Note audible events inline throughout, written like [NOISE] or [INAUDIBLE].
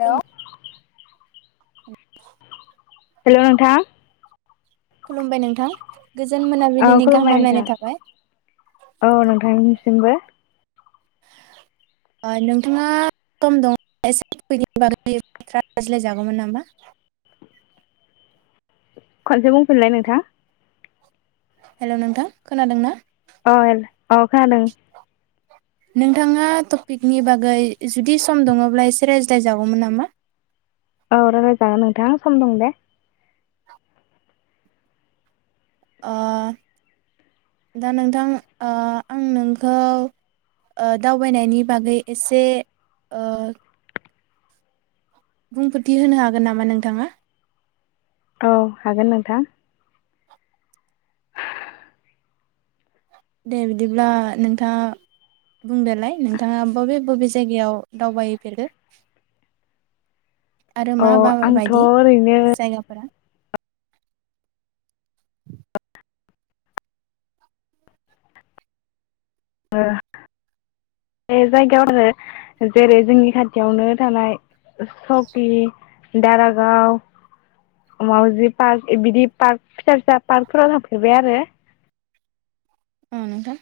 हेल हेल नोंथां खुलुमबाय नोंथां गोजोन औ मोनाबिलिनि गाहाम खुलुमबाय हामलायनाय थाबाय नोंथां औ नोंथांनि जोंबो नोंथाङा खम दं एसेनि बागै रायज्लायजागौमोन नामा? खनसे बुंफिनलाय नोंथां हेलौ नोंथां खोनादोंना? अइल अ खोनादों। नोंथाङा टपिकनि बागै जुदि सम दङब्ला एसे रायज्लायजागौमोन नामा? औ रायजलायजागोन नोंथां सम दं दे। ओ दा नोंथां ओ आं नोंखौ ओ दावबायनायनि बागै एसे ओ बुंफोरथि होनो हागोन नामा नोंथाङा? औ हागोन नोंथां। दे बिदिब्ला नोंथाङा बुंदोलाय नोंथाङा बबे बबे जायगायाव दावबायफेरगो? आरो औ मा बा आंथ' बायदि ओरैनो जायगाफोराव? ओ बे जायगायाव आरो जेरै जोंनि खाथियावनो थानाय सकि दारागाव मावउजि पार्क बिदि पार्क फिसा फिसा पार्कफोराव थांफेरबाय आरो। औ नोंथां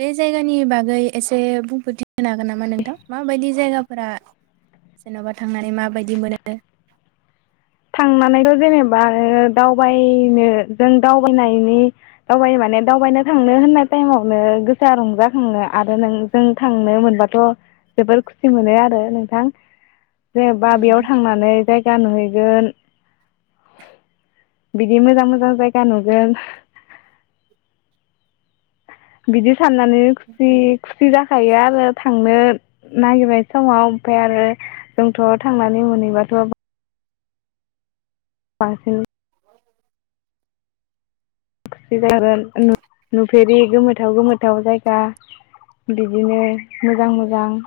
बे जायगानि बागै एसे बुंफोरथि होनो हागोन नामा नोंथां? माबायदि जायगा फोरा जेनबा थांनानै माबायदि मोनो? थांनानैथ' जेनेबा ओ दावबायनो जों दावबायनायनि दावबायो माने दावबायनो थांनो होननाय टाइमावनो गोसोआ रंजाखाङो आरो नों जों थांनो मोनबाथ' जोबोर खुसि मोनो आरो नोंथां। जेनेबा औ बेयाव नोंथां थांनानै जाय गा नुहै गोन, बिदि मोजां मोजां जायगा नुगोन। बिदि साननानै खुसि खुसि जा खायो आरो थांनो नागिरनाय समाव ओमफाय आरो जों थ थांनानै मोनैबाथ' बांसिन [INAUDIBLE] खुसि जागोन नुफेरि गोमोथाव गोमोथाव जायगा बिदिनो मोजां मोजां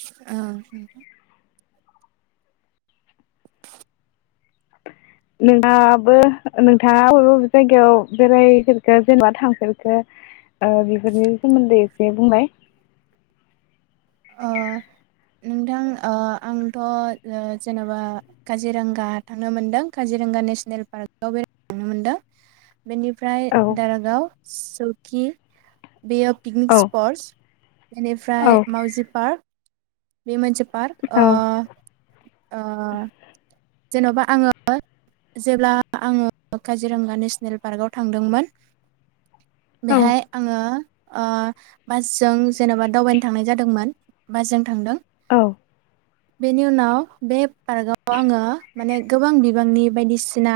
औ नोंहाबो नोंथाङा अबे अबे जायगायाव बेरायफेरखो जेनेबा थांफेरखो ओ बेफोरनि सोमोन्दै एसे बुंलाय। अ नोंथां ओ आंथ' ओ जेनेबा काजिरोंगा थांनो मोनदों काजिरोंगा नेसनेल पार्कआव बेरायनो थांनो मोनदों। बेनिफ्राय औ दारागाव सौकि बेयो औ पिकनिक स्परस। औ बेनिफ्राय माउजि पार्क। बे मोनसे पार्क ओ औ ओ जेनबा आङो जेब्ला आङो काजिरोंगा नेसनेल पार्कआव थांदोंमोन औ बेहाय आङो ओ बासजों जेनेबा दावबायनो थांनाय जादोंमोन। बासजों थांदों। औ बेनि उनाव बे पार्कआव आङो माने गोबां बिबांनि बायदिसिना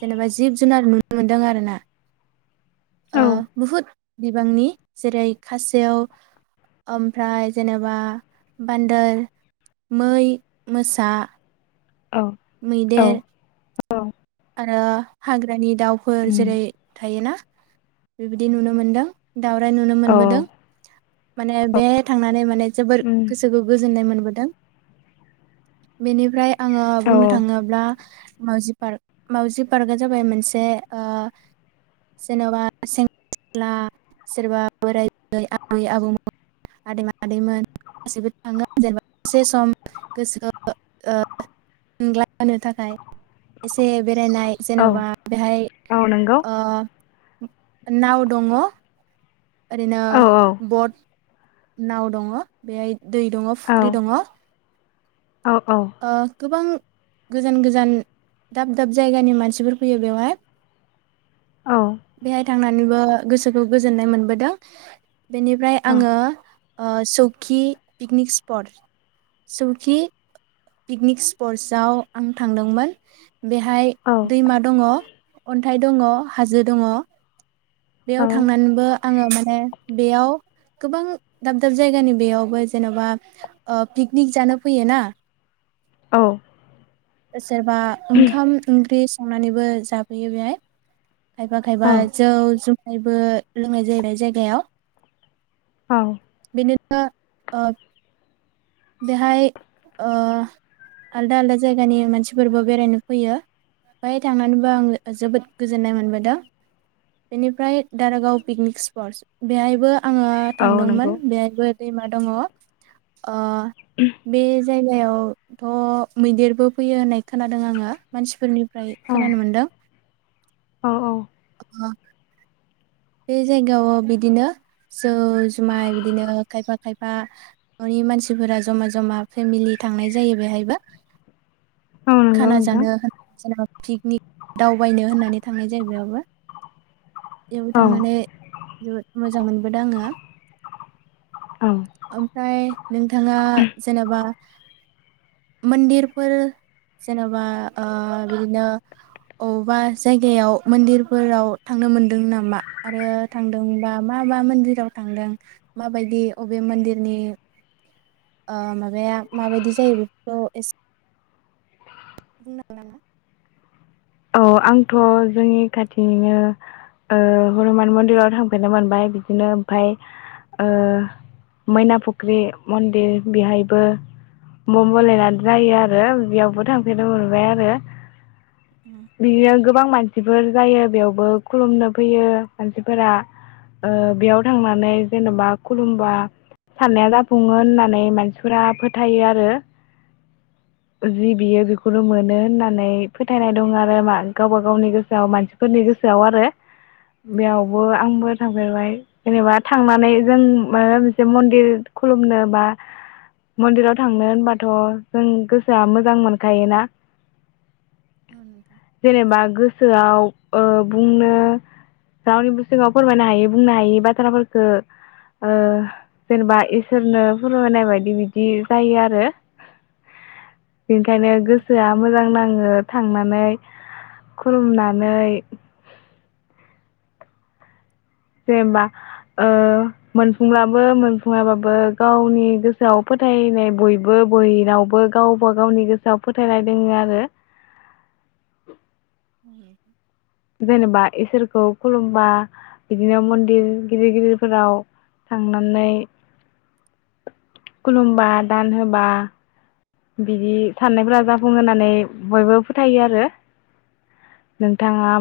जेनेबा जिब जुनार नुनो मोनदों आरोना औ ओह बुहुद बिबांनि जेरै खासेव ओमफ्राय जेनेबा बान्दोर, मै, मोसा। औ औ मैदेर। औ आरो हाग्रानि दाउफोर उम जेरै थायोना। बेबायदि नुनो मोनदों। दावराय नुनो औ मोनबोदों माने बेहाय थांनानै माने जोबोर उम गोसोखौ गोजोननाय मोनबो दों बेनिफ्राय आङो औ बुंनो थाङोब्ला माउजि पार्क। मावाउजि पार्कआ जाबाय मोनसे ओह जेनेबा सें [INAUDIBLE] ग्रा सोरबा बोराय आबै आबौमोन आदै मादैमोन गासैबो थाङो जेनेबा [INAUDIBLE] से सम गोसोखौ ओह ग्लाय होनो थाखाय [UNINTELLIGIBLE] दे बेरायनाय औ जेनबा बेहाय औ नंगौ अ नाव दङ ओरैनो औ औ बत नाव दङ बे दै दङ औ फुख्रि दङ औ औ ओ गोबां। गोजान गोजान दाब दाब जायगानि मानसिफोर फैयो बेवहाय । औ बे थांनानैबो गोसोखौ गोजोननाय मोनबोदों । बेनिफ्राय आङो ओ सौखि पिकनिक स्पत सौखि पिकनिक स्पर्साव आं थांदोंमोन। बेहाय दैमा दङ । अन्थाइ दङ हाजो दङ। बेयाव औ थांनानबो आङो मो ने बेयाव गोबां दाब दाब जायगानि बेयावबो जेनबा ओह पिकनिक जानो फैयो ना औ सोरबा ओंखाम ओंख्रि संनानैबो जाफैयो बेयाय खायफा खायबा जौ जु बो लोंनाय जाहैबाय जायगायाव औ [UNINTELLIGIBLE] बेहाय ओह आलदा आलदा जायगानि मानसिफोरबो बेरायनो फैयो बेहाय थांनानैबो आङो जोबोद गोजोननाय मोनबोदों बेनिफ्राय दारागाव पिकनिक स्पर्स बेहायबो आङो औ थांदोंमोन नंगौ बेबो दैमा दङो। ओ बे जायगायावथ मैदेरबो फैयो होननाय खोनादों आङो मानसिफोरनि फ्राय औ खोनानो मोनदों। औ [INAUDIBLE] बे जायगायाव बिदिनो जौ जुमाय बिदिनो खायफा खायफा ननि मानसिफोरा जमा जमा फेमिलि थांनाय जायो बेहायबो औ नंगौ खाना नोंथां जानो होन जेनबा पिकनिक दावबायनो होननानै थांनाय जायो बेयावबो । थार औ माने जोबोद मोजां मोनबोदों आङो । औ ओमफ्राय नोंथाङा जेनोबा मोन्दिरफोर जेनबा ओ बिदिनो अबा जायगायाव मोन्दिरफोराव थांनो मोनदों नामा? आरो थांदोंबा मा मा मोन्दिराव थांदों मा बायदि अबे मोन्दिरनि ओ माबाया मा बायदि जायो बेखौ एसे बुंनो [UNINTELLIGIBLE] गोन नामा? ओउ आंथ जोंनि खाथिनिनो ओ हनुमान मन्दिराव थांफेरनो मोनबाय बिदिनो ओमफाय ओ मैनापुख्रि मन्दिर बेहायबो म बलेनाथ जायो आरो बेयावबो थांफेरनो मोनबाय आरो। बियाव गोबां मानसिफोर जायो बेयावबो खुलुमनो फैयो मानसिफोरा ओ बेयाव थांनानै जेनबा खुलुमबा साननाया जाफुङो होननानै मानसिफोरा फोथायो आरो जि बियो बेखौल मोनो होननानै फोथायनाय दं आरो मा गावबा गावनि गोसोआव मानसिफोरनि गोसोआव आरो। औ बेयावबो आंबो थां बेवहाय जेनेबा थांनानै जों माबा मोनसे मन्दिर खुलुमनो बा मन्दिराव थांनो होनबाथ जों गोसोआ मोजां मोनखायोना। औ नोंथां जेनेबा गोसोआव ओउ बुंनो रावनिबो सिगाङावबो फोरमायनो हायै बुंनो हायै बाथ्राफोरखौ ओ जेनेबा इसोरनो फोरमायनाय बायदि बिदि जायो आरो। बेनिखायनो औ नोंथां गोसोआ मोजां नाङो। थांनानै खुलुमनानै। जेनबा ओ मोनफुंब्लाबो मोनफुङाबाबो गावनि गोसोआव फोथायनाय बयबो बयनावबो गावबा गावनि गोसोआव फोथायलायदों आरो। जेनेबा इसोरखौ खुलुमबा बिदिनो मन्दिर गिदिर गिदिरफोराव थांनानै खुलुमबा दान होबा। बिदि साननायफ्रा जाफुंङो होननानै बयबो फोथायो आरो नोंथाङा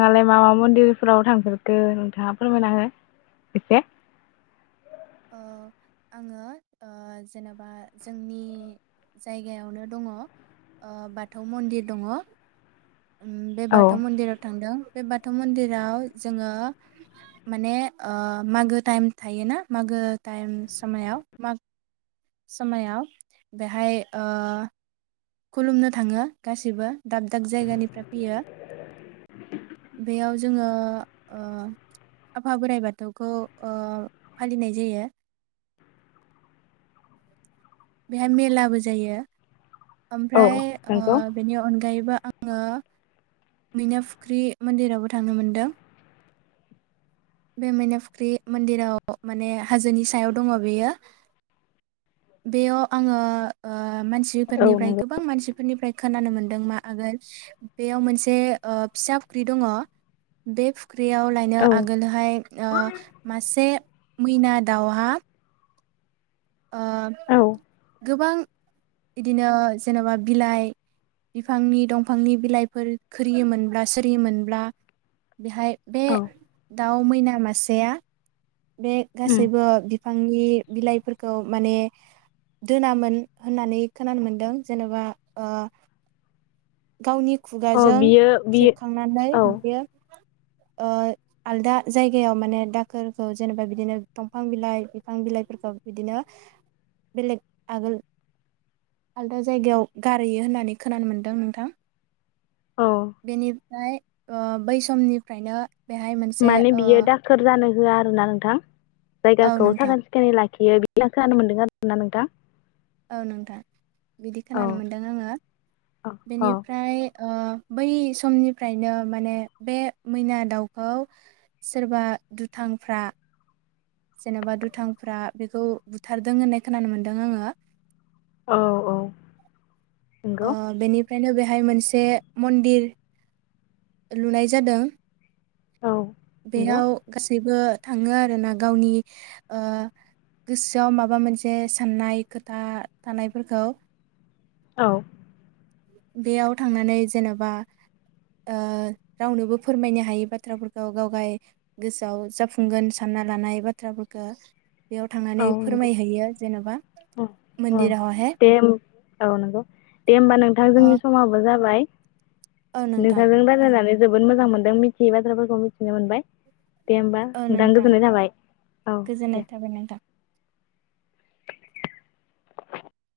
औ मा मा मन्दिरफोराव थांफेर खो नोंथाङा फोरमायना हो एसे ओ आङो ओ जेनेबा जोंनि जायगायावनो दङो ओ बाथौ मन्दिर दङो । उम बे औ बाथौ मन्दिराव थांदों। बे बाथौ मन्दिराव जोङो माने ओ मागो टाइम थायोना। मागो टाइम समायाव माग समायाव बेहाय ओ खुलुमनो थाङो गासिबो दाब दाब जायगानिफ्राय फैयो बेयाव जोङो ओ आफा बोराइ बाथौखौ ओ फालिनाय जायो। बेहाय मेलाबो जायो। औ ओमफ्राय ओ नंगौ बेनि अनगायैबो आङो मैना फुख्रि मोन्दिरावबो थांनो मोनदों। बे मैना फुख्रि मोन्दिराव माने हाजोनि सायाव दङो बेयो। बेयाव आङो ओ ओ औ मानसिफोरनिफ्राय नंगौ गोबां मानसिफोरनिफ्राय खोनानो मोन [UNINTELLIGIBLE] बेयाव मोनसे ओ फिसा फुख्रि दङ बे ख्रियाव लायनो औ आगोलहाय ओ मासे मैना दावहा ओ औ गोबां। इदिनो जेनेबा बिलाइ बिफांनि दंफांनि बिलाइफोर खिरियोमोनब्ला सोरिरियोमोनब्ला बेहाय बे औ दाउ मैना मासेया बे उम गासैबो बि फांनि बिलाइफोरखौ माने दोनामोन होननानै खोनानो मोनदों जेनेबा ओ गावनि अ खुगाजों बियो बियो खेबखांनानै औ बेयो ओ आलदा जायगायाव माने दाखोरखौ जेनेबा बिदिनो दंफां बिलाय बिफां बिलायफोरखौ बिदिनो बेलेग आगोल आलदा जायगायाव गारहैयो होन्नानै खोनानो मोन्दों नोंथां [UNINTELLIGIBLE] औ बेनि फ्राय ओ बै समनिफ्रायनो बेहाय मोनसे माने ओ बियो दाखोर जानो होआ आरो ना नोंथां। औ जायगाखौ नोंथां साखोन सिखोन लाखि खियो बि खोनानो नो मोन्दों आरो ना नोंथां। औ नोंथां। बिदि औ खोनानो मोन्दों आङो। औ औ बेनिफ्राय ओ बै समनिफ्रायनो माने बे मैना दाउखौ सोरबा दुथांफ्रा जेनबा दुथांफ्रा बेखौ बुथारदों होन्नाय खोनानो मोन्दों आङो। औ औ। ओ नंगौ बेनिफ्रायनो बे बेहाय मोनसे मन्दिर लुनाय जादों। औ नंगौ बेयाव गासैबो थाङो आरो ना गावनि ओ गोसोआव माबा मोनसे सान्नाय खोथा थानायफोरखौ औ। बेयाव थांनानै जेनबा ओ रावनोबो ओ फोरमायनो हायि बाथ्राफोरखौ गावगाय गोसोआव जाफुंगोन सान्ना लानाय बाथ्राफोरखो औ नोंगौ अ अ मन्दिरावहाय दे औ नोंगौ दे होमबा नों दा ओ जोंनि समाबो जाबाय औ नोंथां नोंथांजों दे रायलालनानै जोबो जोबोद मोजां मोन्दों मिथियै बाथ्राफोरखौ मिथिनो मोनबाय। दे होमबा नोंथां गोजोन्नाय जाबाय औ गोजोननाय दे। थाबाय नोंथां।